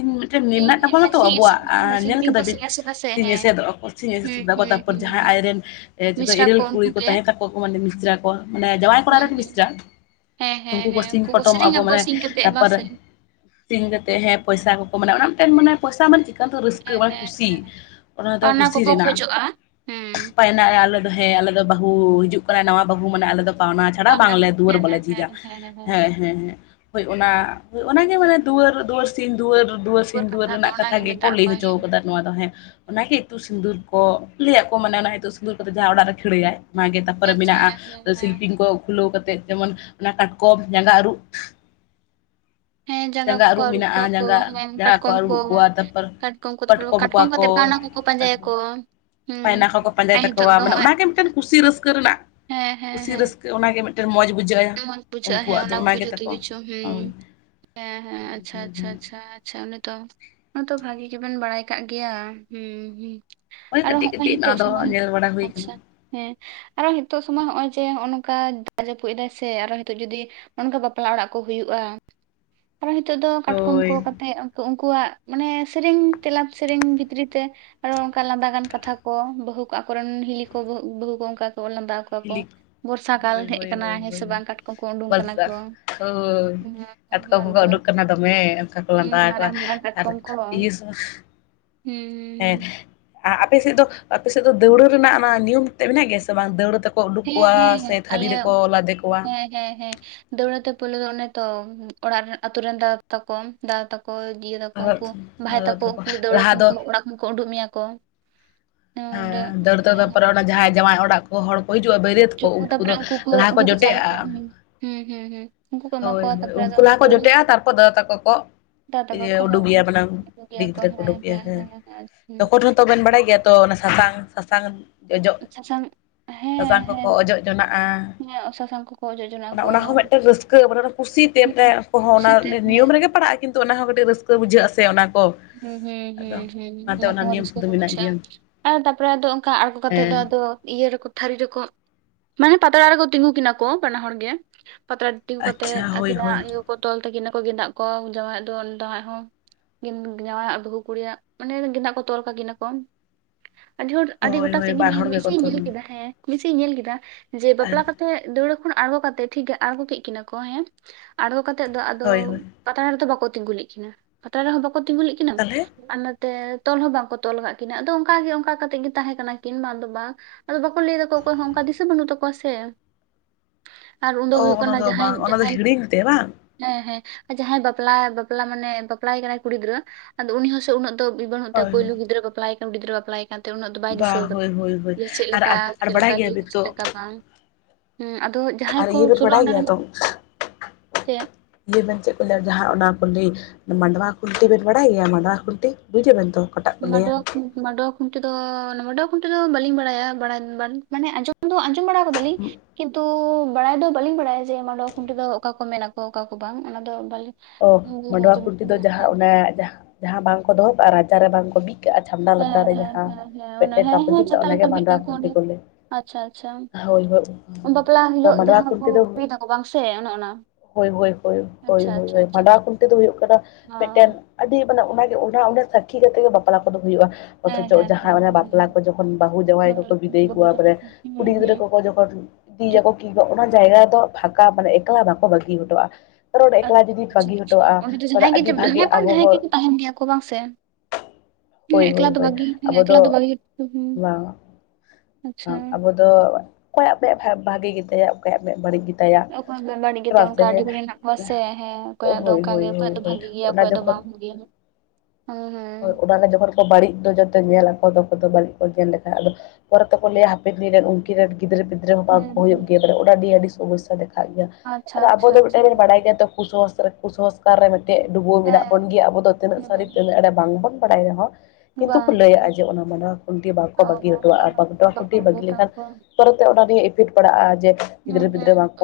ᱢᱮᱱᱟᱜ ᱛᱟᱵᱚᱱᱟ ᱛᱚ ᱟᱵᱚᱣᱟᱜ ᱧᱮᱞ ᱥᱤᱢᱯᱤᱧ ᱠᱟᱫᱟ ᱠᱚ ᱥᱮ ᱵᱤᱱ ᱟᱥᱮ ᱯᱟᱥᱮ ᱥᱤᱧ ᱦᱮᱸ ᱮᱥᱮᱫᱚᱜ-ᱟ ᱥᱤᱧ ᱦᱩᱸ ᱮᱥᱮᱫᱟᱠᱚ ᱦᱩᱸ ᱛᱟᱨᱯᱚᱨ ᱦᱩᱸ ᱡᱟᱦᱟ ᱦᱩᱸ ᱟᱡᱨᱮᱱ ᱪᱮᱫ ᱢᱤᱥᱨᱟ ᱤᱨᱟᱹᱞ ᱠᱚ ᱩᱱᱠᱩ ᱠᱩᱲᱤ ᱜᱮ ᱛᱟᱦᱮᱸ ᱛᱟᱠᱚ ᱢᱟᱱᱮ ᱢᱤᱥᱛᱨᱟ ᱠᱚ ᱢᱟᱱᱮ ᱡᱟᱶᱟᱭ ᱠᱚᱲᱟ ᱦᱩᱸ ᱨᱮᱱ ᱦᱩᱸ ᱢᱤᱥᱨᱟ ᱦᱮᱸ ᱦᱮᱸ ᱩᱱᱠᱩ ᱠᱚ ᱦᱮᱸ ᱥᱤᱧ ᱯᱚᱴᱚᱢᱚᱜ ᱥᱮᱨᱮᱧ ᱟᱠᱚ ᱢᱟᱱᱮ ᱥᱤᱧ ᱠᱟᱛᱮᱜ ᱵᱟᱝ ᱛᱟᱯᱚᱨ ᱥᱮ ᱥᱤᱧ ᱠᱟᱛᱮᱫ ᱦᱮᱸ ᱯᱚᱭᱥᱟ ᱠᱚᱠᱚ ᱢᱮᱱᱟ ᱚᱱᱟ ᱢᱤᱫᱴᱮᱱ ᱢᱟᱱᱮ ᱯᱚᱭᱥᱟ ᱢᱟᱱᱮ ᱪᱤᱠᱟᱹᱛᱮ ᱨᱟᱹᱥᱠᱟᱹ ᱦᱮᱸ ᱵᱟ ᱦᱮᱸ ᱠᱩᱥᱤ ᱚᱱᱟ ᱫᱚ ᱯᱟᱣᱱᱟ ᱠᱩᱥᱤ ᱠᱚᱠᱚ ᱨᱮᱱᱟᱜ ᱠᱷᱚᱡᱚᱜᱼᱟ ᱦᱮᱸ ᱯᱟᱭᱱᱟ ᱟᱞᱮ ᱫᱚ ᱦᱮᱸ ᱟᱞᱮ ᱫᱚ ᱵᱟᱹᱦᱩ ᱦᱤᱡᱩᱜ ᱠᱟᱱᱟᱭ ᱱᱟᱣᱟ ᱵᱟᱹᱦᱩ ᱢᱟᱱᱮ ᱟᱞᱮ ᱫᱚ ᱯᱟᱣᱱᱟ ᱪᱷᱟᱰᱟ ᱵᱟᱝᱞᱮ ᱫᱩᱣᱟᱹᱨ ᱵᱟᱞᱮ ᱡᱷᱤᱡᱟ ᱦᱮᱸ ᱦᱮᱸ ᱦᱮᱸ ᱦᱚᱭ ᱚᱱᱟ-ᱦᱚᱭ ᱚᱱᱟ ᱜᱮ ᱵᱚᱞᱮ ᱫᱩᱣᱟᱹᱨ ᱫᱚᱥ ᱥᱤᱢ ᱫᱩᱣᱟᱹᱨ ᱫᱩᱣᱟᱹᱨ ᱥᱤᱢ ᱫᱩᱣᱟᱹᱨ ᱫᱚ ᱨᱮᱱᱟᱜ ᱠᱟᱛᱷᱟ ᱚᱱᱟᱜᱮ ᱜᱮᱠᱚ ᱢᱮᱛᱟᱜ ᱞᱟᱹᱭ ᱠᱚᱣᱟ ᱦᱚᱪᱚᱣ ᱦᱮᱸ ᱠᱟᱫᱟ ᱱᱚᱣᱟ ᱫᱚ ᱦᱮᱸ ᱚᱱᱟᱜᱮ ᱤᱛᱩ ᱥᱤᱸᱫᱩᱨ ᱠᱚ ᱞᱟᱹᱭᱟ ᱠᱚ ᱢᱟᱱᱮ ᱚᱱᱟ ᱤᱛᱩᱫ ᱥᱤᱸᱫᱩᱨ ᱠᱚᱫᱚ ᱡᱟᱦᱟᱸ ᱚᱲᱟᱜ ᱨᱮ ᱠᱷᱟᱹᱲᱟᱹᱭᱟᱭ ᱚᱱᱟᱜᱮ ᱛᱟᱯ ᱠᱚᱨᱮ ᱟᱪᱪᱷᱟ ᱢᱮᱱᱟᱜᱼᱟ ᱦᱮᱸ ᱦᱮᱸ ᱦᱮᱸ ᱥᱤᱞᱯᱤᱧ ᱠᱚ ᱠᱷᱩᱞᱟᱹᱣ ᱠᱟᱛᱮᱫ ᱡᱮᱢᱚᱱ ᱚᱱᱟ ᱠᱟᱴᱠᱚᱢ ᱡᱟᱸᱜᱟ ᱟᱹᱨᱩᱵ ᱦᱮᱸ ᱡᱟᱸᱜᱟ ᱠᱚ ᱟᱹᱨᱩᱵ ᱢᱮᱱᱟᱜᱼᱟ ᱠᱩᱣᱟᱠᱚ ᱡᱟᱸᱜᱟ ᱦᱮᱸ ᱡᱟᱸᱜᱟ ᱠᱟᱴᱠᱚᱢ ᱟᱹᱨᱩᱵ ᱠᱚ ᱠᱚᱣᱟ ᱛᱟᱨᱯᱚᱨ ᱠᱟᱴᱠᱚᱢ ᱠᱩᱫᱚ ᱠᱚᱣᱟ ᱠᱟᱴᱠᱚᱢ ᱠᱟᱛᱮ ᱠᱚ ᱵᱟ ᱱᱟ ᱠᱩ ᱯᱟᱸᱡᱟᱭᱟ ᱠᱟᱴᱠᱚᱢ ᱠᱚ ᱯᱟᱭᱱᱟ ᱦᱚᱸᱠᱚ ᱯᱟᱸᱡᱟᱭ ᱛᱟᱠᱚᱣᱟ ᱢᱟᱱᱮ ᱚᱱᱟ ᱜᱮ ᱢᱤᱫᱴᱮᱱ ᱠᱩᱥᱤ ᱨᱟᱹᱥᱠᱟᱹ ᱨᱮᱱᱟᱜ ᱦᱮᱸ ᱦᱮᱸ ᱠᱩᱥᱤ ᱦᱮᱸ ᱨᱟᱹᱥᱠ ᱚᱱᱟᱜᱮ ᱢᱤᱫᱴᱮᱱ ᱢᱚᱸᱡᱽ ᱵᱩᱡᱷᱟᱹᱭᱟ ᱢᱚᱸᱡᱽ ᱵᱩᱡᱷᱟᱹᱜᱼᱟ ᱦᱮᱸ ᱩᱱᱠᱩᱣᱟᱜ ᱫᱚ ᱠᱚᱜᱮ ᱚᱱᱟ ᱡᱚᱛᱚ ᱜᱮᱛᱟᱠᱚ ᱠᱤᱪᱷᱩ ᱦᱩᱸ ᱦᱚᱭ ᱦᱮᱸ ᱦᱮᱸ ᱟᱪᱪᱷᱟ ᱟᱪᱪᱷᱟ ᱟᱪᱪᱷᱟ ᱟᱪ ᱟᱪᱪᱷᱟ ᱱᱤᱛᱟᱜ ᱚᱱᱮ ᱛᱚ ᱵᱷᱟᱜᱤ ᱜᱤᱵᱮᱱ ᱵᱟᱲᱟᱭ ᱠᱟᱜ ᱜᱮᱭᱟ ᱦᱩᱢᱸ-ᱦᱩᱸ ᱠᱟᱹᱴᱤᱡ ᱟᱨᱦᱚᱸᱜᱼᱚᱭ ᱠᱟᱹᱴᱤᱡ ᱱᱚᱣᱟ ᱱᱤᱛᱚᱜ ᱫᱚ ᱥᱚᱢᱚᱭ ᱧᱮᱞ ᱵᱟᱲᱟ ᱦᱩᱭ ᱟᱠᱟᱱᱟ ᱟᱪᱪᱷᱟ ᱦᱮᱸ ᱟᱨᱦᱚᱸ ᱦᱤᱛᱚᱜ ᱥᱚᱢᱚᱭ ᱦᱚᱜᱼᱚᱭ ᱡᱮ ᱱᱚᱜᱼ ᱱᱚᱝᱠᱟ ᱫᱟᱜ ᱡᱟᱹᱯᱩᱫ ᱜᱚᱡ ᱱᱟᱭ ᱥᱮ ᱟᱨᱚ ᱱᱤᱛᱚᱜ ᱡᱩᱫᱤ ᱱᱚᱱᱠᱟ ᱵᱟᱯᱞᱟ ᱚᱲᱟᱜ ᱠᱚ ᱦᱩᱭᱩᱜᱼᱟ ᱟᱨᱚ ᱱᱤᱛᱚᱜ ᱫᱚ ᱠᱟᱴᱠᱚᱢ ᱦᱳᱭ ᱠᱚ ᱠᱟᱛᱮᱜ ᱩᱱᱠᱩ ᱩᱱᱠᱩᱣᱟᱜ ᱢᱟᱱᱮ ᱥᱮᱨᱮᱧ ᱛᱮᱞᱟᱵᱽ ᱥᱮᱨᱮᱧ ᱵᱷᱤᱛᱨᱤ ᱛᱮ ᱟᱨᱚ ᱚᱱᱠᱟ ᱞᱟᱸᱫᱟᱜᱟᱱ ᱠᱟᱛᱷᱟ ᱠᱚ ᱵᱟᱹᱦᱩ ᱟᱠᱚᱨᱮᱱ ᱦᱤᱞᱤ ᱠᱚ ᱵᱩ ᱵᱟᱹᱦᱩ ᱠᱚ ᱚᱱᱠᱟ ᱠᱚ ᱞᱟᱸᱫᱟᱼᱼ ᱠᱟᱠᱚ ᱦᱤᱞᱤ ᱵᱚᱨᱥᱟ ᱠᱟᱞ ᱦᱳᱭ ᱦᱮᱡ ᱦᱳᱭ ᱠᱟᱱᱟ ᱦᱳᱭ ᱦᱮᱸ ᱥᱮ ᱦᱳᱭ ᱵᱟᱝ ᱠᱟᱴᱠᱚᱢ ᱠᱚ ᱩᱰᱩᱝ ᱠᱟᱱᱟ ᱠᱚ--ᱦᱩᱸ ᱠᱟᱴᱠᱚ ᱠᱚᱠᱚ ᱩᱰᱩᱠ ᱠᱟᱱᱟ ᱫᱚᱢᱮ ᱚᱱᱠᱟ ᱠᱚ ᱞᱟᱸᱫᱟ ᱟᱠᱚᱣᱟ ᱢᱟᱨᱟᱝ ᱢᱟᱨᱟᱝ ᱟᱨ ᱠᱟᱴᱠᱚᱢ ᱠᱚ ᱤᱭᱟᱹ ᱦᱮᱸ ᱦᱩᱸ ᱟᱨ ᱟᱯᱮ ᱥᱮᱫ ᱫᱚ ᱟᱯᱮ ᱥᱮᱫ ᱫᱚ ᱫᱟᱹᱣᱲᱟᱹ ᱨᱮᱱᱟᱜ ᱚᱱᱟ ᱱᱤᱭᱚᱢ ᱛᱮ ᱢᱮᱱᱟᱜ ᱜᱮᱭᱟ ᱥᱮ ᱵᱟᱝ ᱫᱟᱹᱣᱲᱟᱹ ᱛᱮᱯᱮ ᱠᱚ ᱩᱰᱩᱠ ᱦᱮᱸ ᱠᱚᱣᱟ ᱥᱮ ᱦᱮᱸ ᱟᱞᱮ ᱛᱷᱟᱹᱨᱤ ᱨᱮᱠᱚ ᱞᱟᱫᱮ ᱠᱚᱣᱟ? ᱦᱮᱸ ᱦᱮᱸ ᱦᱮᱸ ᱫᱟᱹᱣᱲᱟᱹ ᱛᱮ ᱯᱩᱭᱞᱩ ᱫᱚ ᱚᱱᱮ ᱛᱚ ᱚᱲᱟᱜ ᱟᱛᱩ ᱨᱮᱱ ᱫᱟᱫᱟ ᱛᱟᱠᱚ ᱫᱟᱫᱟ ᱛᱟᱠ ᱦᱚᱭ ᱡᱤᱭᱟᱹ ᱛᱟᱠᱚ ᱩᱱᱠᱩ ᱵᱷᱟᱦᱟᱭ ᱛᱟᱠᱚ ᱩᱱᱠᱩ ᱫᱟᱹᱣᱲᱟᱹ ᱞᱟᱦᱟ ᱠᱷᱚᱱ ᱫᱚ ᱠᱚ ᱚᱲᱟᱜ ᱠᱷᱚᱱ ᱠᱚ ᱩᱰᱩᱠ ᱢᱮᱭᱟ ᱠᱚ ᱚᱸᱰᱮ ᱦᱮᱸ ᱫᱟᱹᱲ ᱫᱟᱹᱲ ᱛᱟᱨ ᱦᱮᱸ ᱯᱚᱨᱮ ᱚᱱᱟ ᱡᱟᱦᱟᱸᱭ ᱡᱟᱶᱟᱭ ᱚᱲᱟᱜ ᱠᱚ ᱦᱚᱲ ᱠᱚ ᱚᱭ ᱦᱤᱡᱩᱜᱼᱟ ᱵᱟᱹᱨᱤᱭᱟᱹᱛ ᱠᱚ ᱚᱪᱚᱜ ᱩᱱᱠᱩ ᱛᱟᱯᱚᱨᱮ ᱫᱚ ᱞᱟᱦᱟ ᱠᱚ ᱩᱱᱠᱩ ᱪᱟᱞ ᱡᱚᱴᱮᱜᱼᱟ ᱟᱠᱚ ᱦᱮᱸ ᱦᱩᱸ ᱦᱩᱸ ᱦᱩᱸ ᱩᱱᱠᱩ ᱠᱚ ᱮᱢᱟ ᱦᱚᱭ ᱠᱚᱣᱟ ᱦᱚᱭ ᱛᱟᱯᱚᱨᱮ ᱟᱫᱚ ᱩᱱᱠᱩ ᱚᱱᱠᱟ ᱞᱟᱦᱟ ᱠᱚ ᱫᱟᱹᱣᱲᱟᱹ ᱡᱚᱴᱮᱜᱼᱟ ᱛᱟᱨᱯᱚᱨᱮ ᱫᱟᱫᱟ ᱛᱟᱠᱚ ᱠᱚ ᱦᱟᱛᱟᱣ ᱛᱟᱠᱚ ᱤᱭᱟᱹ ᱟᱠᱚ ᱦᱮᱸ ᱩᱰᱩᱠᱮᱭᱟ ᱢᱟᱱᱟᱝ ᱠᱩᱲᱤ ᱜᱤᱫᱽᱨᱟᱹ ᱠᱚ ᱩᱰᱩᱠᱮᱭᱟ ᱦᱮᱸ ᱛᱚᱠᱷᱚᱱ ᱦᱚᱸ ᱛᱚ ᱚᱵᱮᱱ ᱵᱟᱰᱟᱭ ᱜᱮᱭᱟ ᱛᱚ ᱚᱱᱟ ᱥᱟ ᱥᱟᱝ ᱥᱟ ᱥᱟᱝ ᱚᱡᱚᱜ- ᱥᱟᱥᱟᱝ ᱥᱟᱥᱟᱝ ᱦᱮᱸ ᱠᱚᱠᱚ ᱦᱮᱸ ᱚᱡᱚᱜ ᱡᱚᱱᱟᱜᱼᱟ ᱦᱮᱸ ᱥᱟᱥᱟᱝ ᱠᱚᱠᱚ ᱚᱡᱚᱜ ᱡᱚᱱᱟᱜ ᱚᱱᱟ ᱟᱠᱚ ᱚᱱᱟ ᱦᱚᱸ ᱦᱩᱸ ᱢᱤᱫᱴᱮᱱ ᱨᱟᱹᱥᱠᱟᱹ ᱢᱟᱱᱮ ᱠᱩᱥᱤᱛᱮ ᱩᱱ ᱦᱚᱸ ᱚᱱᱟ ᱠᱩᱥᱤᱛᱮ ᱦᱮᱸ ᱱᱤᱭᱚᱢ ᱨᱮᱜᱮ ᱯᱟᱲᱟᱜᱼᱟᱭ ᱠᱤᱱᱛᱩ ᱚᱱᱟ ᱦᱚᱸ ᱠᱟᱹᱴᱤᱡ ᱨᱟᱹᱥᱠᱟᱹ ᱵᱩᱡᱷᱟᱹᱜᱼᱟ ᱥᱮ ᱚᱱᱟ ᱠᱚ ᱦᱩᱸ ᱦᱩᱸ ᱟᱫᱚ ᱦᱩᱸ ᱦᱩᱸ ᱚᱱᱟᱛᱮ ᱚᱱᱟ ᱚᱱᱟᱠᱚᱷᱚ ᱱᱤᱭᱚᱢ ᱨᱟᱹᱥᱠᱟᱹ ᱠᱚᱫᱚ ᱢᱮᱱᱟᱜ ᱵᱩᱡᱷᱟ ᱜᱮᱭᱟ ᱟᱨ ᱛᱟᱯᱚᱨᱟ ᱫᱚ ᱚᱱᱠᱟ ᱟᱬᱜᱚ ᱠᱟᱛᱮᱜ ᱫᱚ ᱦᱮᱸ ᱟᱫᱚ ᱤᱭᱟᱹ ᱨᱮ ᱠᱩ ᱛᱷᱟᱹᱨᱤ ᱨᱮᱠᱚ -ᱢᱟᱱᱮ ᱯᱟᱛᱲᱟ ᱨᱮᱠᱚ ᱛᱤᱸᱜᱩ ᱠᱤᱱᱟᱹ ᱠᱚ ᱵᱟᱱᱟ ᱦᱚᱲ ᱜᱮ ᱯᱟᱛᱲᱟ ᱛᱤᱜᱩ ᱟᱪᱪᱷᱟ ᱠᱟᱛᱮᱫ ᱦᱳᱭ ᱟᱹᱠᱤᱱᱟᱜ ᱦᱳᱭ ᱤᱭᱟᱹ ᱠᱚ ᱛᱚᱞ ᱛᱟᱹᱠᱤᱱᱟ ᱠᱚ ᱜᱮᱸᱫᱟᱜ ᱠᱚ ᱡᱟᱶᱟᱭᱟ ᱫᱚ ᱫᱟᱶᱟᱭᱟᱜ ᱦᱚᱸ ᱩᱱᱠᱤᱱ ᱡᱟᱶᱟᱭᱟᱜ ᱵᱟᱹᱦᱩ ᱠᱩᱲᱤᱭᱟᱜ ᱢᱟᱱᱮ ᱜᱮᱫᱟᱜ ᱠᱚ ᱛᱚᱞ ᱠᱟᱠᱤᱱᱟ ᱠᱚ ᱟᱹᱰᱤ ᱦᱚᱲ ᱟᱹᱰᱤ ᱦᱳᱭ ᱜᱚᱴᱟ ᱦᱳᱭ ᱥᱮᱫ ᱜᱤ ᱵᱟᱨ ᱦᱚᱲ ᱢᱤᱫ ᱜᱮᱠᱚ ᱥᱮᱫ ᱤᱧ ᱛᱩᱞ ᱧᱮᱞ ᱠᱮᱫᱟ ᱦᱮᱸ ᱢᱤᱫᱥᱮᱜ ᱤᱧ ᱧᱮᱞ ᱠᱮᱫᱟ ᱡᱮ ᱟᱨ ᱵᱟᱯᱞᱟ ᱠᱟᱛᱮᱜ ᱫᱟᱹᱣᱲᱟᱹ ᱠᱷᱚᱱ ᱟᱬᱜᱚ ᱠᱟᱛᱮ ᱴᱷᱤᱠ ᱜᱮᱭᱟ ᱟᱬᱜᱚ ᱠᱮᱫ ᱠᱤᱱᱟᱹ ᱠᱚ ᱦᱮᱸ ᱟᱬᱜᱚ ᱠᱟᱛᱮᱫ ᱫᱚ ᱟᱫᱚ ᱦᱳᱭ ᱦᱳᱭ ᱯᱟᱛᱲᱟ ᱨᱮᱫᱚ ᱵᱟᱠᱚ ᱛᱤᱸᱜᱩ ᱞᱮᱫ ᱠᱤᱱᱟ ᱯᱟᱛᱲᱟ ᱨᱮᱦᱚᱸ ᱵᱟᱠᱚ ᱛᱤᱸᱜᱩ ᱞᱮᱫ ᱠᱤᱱᱟ ᱛᱟᱦᱚᱞᱮ ᱟᱨ ᱱᱚ ᱛᱮ ᱛᱚᱞ ᱦᱚᱸ ᱵᱟᱝᱠᱚ ᱛᱚᱞ ᱠᱟᱜ ᱠᱤᱱᱟ ᱟᱫᱚ ᱚᱱᱠᱟ ᱜᱮ ᱚᱱᱠᱟ ᱠᱟᱛᱮᱜ ᱜᱮ ᱛᱟᱦᱮᱸ ᱠᱟᱱᱟ ᱠᱤᱱ ᱵᱟᱝ ᱫᱚ ᱵᱟᱝ ᱟᱫᱚ ᱵᱟᱠᱚ ᱞᱟᱹᱭ ᱫᱟ ᱠᱚ ᱚᱠᱚᱭ ᱦᱚᱸ ᱚᱱᱠᱟ ᱫᱤᱥᱟᱹ ᱵᱟᱹᱱᱩᱜ ᱛᱟᱠᱩᱣᱟ ᱥᱮ ᱟᱨ ᱩᱱ ᱫᱚ ᱦᱩᱭᱩᱜ ᱚ ᱚᱱᱟ ᱠᱟᱱᱟ ᱡᱟᱦᱟᱸᱭ ᱵᱟᱝ ᱚᱱᱟ ᱫᱚ ᱡᱟᱦᱟᱸ ᱦᱤᱲᱤᱧ ᱛᱮ ᱵᱟᱝ ᱟᱸᱭ ᱦᱮᱸ ᱦᱮᱸ ᱡᱟᱦᱟᱸᱭ ᱵᱟᱯᱞᱟ ᱵᱟᱯᱞᱟ ᱢᱟᱱᱮ ᱵᱟᱯᱞᱟᱭᱮ ᱠᱟᱱᱟᱭ ᱠᱩᱲᱤ ᱜᱤᱫᱽᱨᱟᱹ ᱟᱫᱚ ᱩᱱᱤ ᱦᱚᱸ ᱥᱮ ᱩᱱᱟᱹᱜ ᱛᱵᱤ ᱵᱟᱹᱱᱩᱜ ᱛᱟᱭ ᱦᱳᱭ ᱦᱳᱭ ᱯᱩᱭᱞᱩ ᱜᱤᱫᱽᱨᱟᱹ ᱵᱟᱯᱞᱟᱭ ᱠᱮᱱ ᱜᱤᱫᱽᱨᱟᱹ ᱵᱟᱯᱞᱟᱭ ᱚᱱᱛᱮ ᱩᱱᱟᱹᱜ ᱫᱚ ᱵᱟᱭ ᱫᱤᱥᱟᱹ ᱵᱟ ᱦᱳᱭ ᱦᱳᱭ ᱦᱳᱭ ᱞᱮᱫ ᱪᱮᱫ ᱞᱮᱠᱟ ᱟᱨ ᱟᱨ ᱪᱮᱫ ᱞᱮᱠᱟ ᱵᱟᱲᱟᱭ ᱦᱩᱭᱩᱜ ᱜᱮᱭᱟᱵᱤᱱ ᱛᱚ ᱪᱮᱫ ᱞᱮᱠᱟ ᱵᱟᱝ ᱦᱮᱸ ᱟᱫᱚ ᱡᱟᱦᱟᱸᱭ ᱟᱨ ᱠᱚ ᱤᱭᱟᱹ ᱫᱚ ᱥᱳᱞᱳ ᱵᱟᱰᱟᱭ ᱟᱱᱟ ᱜᱮᱭᱟ ᱛᱚ ᱥᱮ ᱞᱤᱭᱟᱹ ᱵᱤᱱ ᱪᱮᱫ ᱠᱚ ᱞᱟᱹᱭᱟ ᱡᱟᱦᱟᱸ ᱚᱱᱟ ᱠᱚ ᱞᱟᱹᱭ ᱢᱟᱰᱣᱟ ᱠᱷᱩᱱᱴᱤ ᱵᱤᱱ ᱵᱟᱰᱟᱭ ᱜᱮᱭᱟ ᱢᱟᱰᱣᱟ ᱠᱷᱩᱱᱴᱤ ᱵᱩᱡ ᱵᱮᱱ ᱫᱚ ᱠᱚᱴᱟᱜ ᱢᱟᱱᱰᱣᱟᱠᱱ ᱢᱟᱰᱣᱟ ᱠᱷᱩᱱᱴᱤ ᱫᱚ ᱢᱟᱰᱣᱟ ᱠᱷᱩᱱᱴᱤ ᱫᱚ ᱵᱟᱹᱞᱤᱧ ᱵᱟᱰᱟᱭᱟ ᱵᱟᱰᱟᱭ ᱢᱟᱱᱮ ᱟᱸᱡᱚᱢ ᱩᱱ ᱟᱡᱸᱚᱢ ᱵᱟᱲᱟ ᱠᱟᱫᱟ ᱞᱤᱧ ᱠᱤᱱᱛᱩ ᱵᱟᱲᱟᱭ ᱫᱚ ᱵᱟᱟᱹᱞᱤᱧ ᱵᱟᱲᱟᱭᱟ ᱡᱮ ᱢᱟᱰᱣᱟ ᱠᱷᱩᱱᱴᱤ ᱫᱚ ᱚᱠᱟ ᱠᱚ ᱢᱮᱱᱟ‌ ᱠᱚ ᱚᱠᱟ ᱠᱚ ᱵᱟᱝ ᱚᱱᱟ ᱫᱚ ᱵᱞᱤᱧ ᱚ ᱢᱟᱰᱣᱟ ᱠᱷᱩᱱᱴᱤ ᱫᱚ ᱡᱟᱦᱟᱸ ᱚᱱᱟ ᱡᱟᱦᱟᱸ ᱵᱟᱝᱠᱚ ᱫᱚᱦᱚ ᱠᱟᱜᱼᱟ ᱨᱟᱪᱟ ᱨᱮ ᱵᱟᱝ ᱠᱚ ᱵᱤᱫ ᱤᱠᱟᱹᱜᱼᱟ ᱪᱷᱟᱢᱰᱟ ᱞᱟᱛᱟᱨ ᱨᱮ ᱦᱮᱸ ᱡᱟᱦᱟᱸ ᱦᱮᱸ ᱦᱮᱸ ᱚᱱᱟ ᱢᱤᱫᱴᱮᱱ ᱦᱮᱸ ᱯᱟᱠᱚ ᱦᱮᱸ ᱡᱩᱛᱟ ᱪᱷᱟᱛᱟ ᱚᱱᱟᱜᱮ ᱞᱮᱠᱟ ᱵᱤᱫ ᱢᱟᱰᱣᱟ ᱠᱟᱠᱚ ᱠᱷᱩᱱᱴᱤ ᱚᱸᱰᱮ ᱠᱚ ᱞᱟᱹᱭᱟ᱾ ᱟᱪᱪᱷᱟ ᱟᱪᱪᱷᱟ ᱦᱳᱭ ᱦᱳᱭ ᱵᱟᱯᱞᱟ ᱦᱤᱞᱳᱜ ᱢᱟᱰᱣᱟ ᱡᱟᱦᱟᱸ ᱠᱷᱩᱱᱴᱤ ᱠᱷᱚᱱ ᱫᱚ ᱵᱤᱫ ᱟᱠᱚ ᱵᱟᱝ ᱥᱮ ᱚᱱᱮ ᱚᱱᱟ? ᱦᱳᱭ ᱦᱳᱭ ᱦᱳᱭ ᱦᱳᱭ ᱟᱪᱪᱷᱟ ᱦᱳᱭ ᱟᱪᱪᱷᱟ ᱟᱪᱪᱷᱟ ᱦᱳᱭ [inaudible] ᱠᱷᱩᱱᱴᱤ ᱫᱚ ᱦᱩᱭᱩᱜ ᱠᱟᱱᱟ ᱚ ᱢᱤᱫᱴᱮᱱ ᱟᱹᱰᱤ ᱢᱟᱱᱮ ᱚᱱᱟᱜᱮ ᱚᱱᱟ ᱚᱱᱟ ᱥᱟᱹᱠᱷᱤ ᱠᱟᱛᱮ ᱜᱮ ᱵᱟᱯᱞᱟ ᱠᱚᱫᱚ ᱦᱩᱭᱩᱜᱼᱟ᱾ ᱦᱮᱸ ᱚᱛᱷᱚᱪᱚ ᱦᱮᱸ ᱡᱟᱦᱟᱸᱭ ᱦᱮᱸ ᱚᱱᱟ ᱵᱟᱯᱞᱟ ᱦᱮᱸ ᱠᱚ ᱡᱚᱠᱷᱚᱱ ᱵᱟᱹᱦᱩ ᱡᱟᱶᱟᱭ ᱵᱟᱯᱞᱟ ᱠᱚᱠᱚ ᱵᱤᱫᱟᱹᱭ ᱵᱟᱯᱞᱟ ᱠᱚᱣᱟ ᱡᱚᱢ ᱵᱚᱞᱮ ᱠᱚ ᱦᱩᱸ ᱠᱩᱲᱤ ᱜᱤᱫᱽᱨᱟᱹ ᱦᱩᱸ ᱠᱚᱠᱚ ᱡᱚᱠᱷᱚᱱ ᱡᱚ- ᱤᱫᱤᱭᱟᱠᱚ ᱠᱤ ᱚᱱᱟ ᱡᱟᱭᱜᱟ ᱫᱚ ᱯᱷᱟᱸᱠᱟ ᱢᱟᱱᱮ ᱮᱠᱞᱟ ᱵᱟᱠᱚ ᱵᱟᱹᱜᱤ ᱦᱚᱴᱚᱼᱟ᱾ᱠᱟᱨᱚᱱ ᱮᱠᱞᱟ ᱡᱩᱫᱤ ᱟᱪᱪᱷᱟ ᱵᱟᱹᱜᱤ ᱟᱪᱪᱷᱟ ᱦᱚᱴᱚᱼᱟ ᱚᱸᱰᱮ ᱫᱚ ᱡᱟᱦᱟᱸᱭ ᱜᱮ ᱟᱹᱰᱤ ᱵᱷᱟᱹᱜᱤ ᱡᱟᱦᱟᱸᱭ ᱵᱟᱝ ᱟᱵᱚ ᱡᱟᱦᱟᱸᱭ ᱦᱚᱲ ᱜᱮᱠᱚ ᱛᱟᱦᱮᱱ ᱜᱮᱭᱟ ᱠᱚ ᱵᱟᱝ ᱥᱮ ᱦᱮᱸ ᱦᱚᱭ ᱮᱠᱞᱟ ᱫᱚ ᱦᱚᱭᱚ ᱵᱟᱹᱜᱤ ᱦᱮᱸ ᱟᱵᱚ ᱮᱠᱞᱟ ᱫᱚ ᱵᱟᱹᱜᱤ ᱦᱩᱸ ᱵᱟᱝ ᱟᱪᱪᱷᱟ ᱵᱟᱝ ᱟᱵᱚ ᱫᱚ ᱟᱫᱚ ᱚᱠᱚᱭᱟᱜ ᱢᱮ ᱵᱷᱟᱜᱤ ᱜᱮᱛᱟᱭᱟ ᱚᱠᱚᱭᱟᱜ ᱢᱮ ᱵᱟᱹᱲᱤᱡ ᱜᱮ ᱛᱟᱭᱟ ᱚᱠᱚᱭᱟᱜ ᱢᱮᱫ ᱵᱟᱹᱲᱤᱡ ᱜᱮᱛᱟᱭᱟ ᱚᱱᱠᱟ ᱟᱹᱰᱤ ᱦᱚᱲ ᱢᱮᱱᱟᱜ ᱠᱚ ᱜᱮᱭᱟ ᱥᱮ ᱦᱮᱸ ᱚᱠᱚᱭᱟᱜ ᱫᱚ ᱦᱳᱭ ᱚᱱᱠᱟᱜᱮ ᱦᱳᱭ ᱦᱳᱭ ᱚᱠᱚᱭᱟᱜ ᱫᱚ ᱦᱳᱭ ᱵᱷᱟᱹᱜᱤ ᱜᱮᱭᱟ ᱚᱱᱟ ᱚᱠᱚᱭᱟᱜ ᱫᱚ ᱵᱟᱝ ᱵᱷᱟᱹᱜᱤᱭᱟ ᱦᱚᱭ ᱚᱱᱟ ᱜᱮ ᱡᱚᱦᱟᱨ ᱵᱟᱹᱲᱤᱡ ᱫᱚ ᱡᱟᱛᱮ ᱧᱮᱞ ᱟᱠᱚ ᱫᱚᱠᱚᱫᱚ ᱵᱟᱹᱲᱤᱡ ᱠᱚ ᱧᱮᱞ ᱞᱮᱠᱷᱟᱱ ᱟᱫᱚ ᱯᱚᱨᱮ ᱛᱮᱠᱚ ᱞᱟᱹᱭᱟ ᱦᱟᱯᱮᱱ ᱫᱤᱱ ᱨᱤᱱ ᱩᱱᱠᱤᱱ ᱨᱤᱱ ᱜᱤᱫᱽᱨᱟᱹ ᱯᱤᱫᱽᱨᱟᱹ ᱦᱚᱸ ᱵᱟᱝ ᱦᱩᱸ ᱠᱚ ᱦᱩᱸ ᱦᱩᱭᱩᱜ ᱜᱮᱭᱟ ᱢᱟᱱᱮ ᱚᱱᱟ ᱱᱤᱭᱟᱹ ᱟᱹᱰᱤ ᱥᱚᱢᱚᱥ ᱥᱟ ᱫᱮᱠᱷᱟᱜ ᱜᱮᱭᱟ ᱟᱪᱪᱷᱟ ᱟᱫᱚ ᱟᱵᱚ ᱟᱪᱪᱷᱟ ᱫᱚ ᱢᱤᱫᱴᱮᱱ ᱟᱪᱪᱷᱟ ᱵᱚᱱ ᱵᱟᱰᱟᱭ ᱜᱮᱭᱟ ᱛᱚ ᱠᱩ ᱥᱚᱝᱥᱠᱟᱨ ᱠᱩ ᱥᱚᱝᱥᱠᱟᱨ ᱨᱮ ᱢᱮᱴᱮᱡ ᱰᱩᱵᱟᱹᱣ ᱢᱮᱱᱟᱜ ᱵᱚᱱ ᱦᱮᱸ ᱜᱮ ᱟᱵᱚ ᱛᱤᱱᱟᱹᱜ ᱥᱟᱹᱨᱤ ᱦᱩᱸ ᱛᱤᱱᱟᱹᱜ ᱮᱲᱮ ᱵᱟᱝᱵᱚᱱ ᱵᱟᱲᱟᱭ ᱨᱮᱦᱚᱸ ᱠᱤᱱᱛᱩ ᱠᱚ ᱵᱟᱝ ᱞᱟᱹᱭᱟᱜᱼᱟ ᱡᱮ ᱚᱱᱟ ᱢᱟᱰᱣᱟ ᱠᱷᱩᱱᱴᱤ ᱵᱟᱠᱚ ᱚ ᱵᱟᱹᱜᱤ ᱦᱚᱴᱚᱣᱟᱜ-ᱟ, ᱟᱨ [inaudible] ᱵᱟᱠᱚ ᱠᱷᱩᱱᱴᱤ ᱵᱟᱹᱜᱤ ᱵᱩᱴᱟᱹ ᱞᱮᱠᱷᱟᱱ ᱠᱚᱣᱟ ᱯᱟᱨᱮ ᱛᱮ ᱚᱱᱟ ᱱᱤᱭᱮ ᱤᱯᱷᱮᱴ ᱯᱟᱲᱟᱜᱼᱟ ᱡᱮ ᱜᱤᱫᱽᱨᱟᱹ ᱦᱩᱸ ᱯᱤᱫᱽᱨᱟᱹ ᱦᱩᱸ ᱵᱟᱝ ᱠᱚ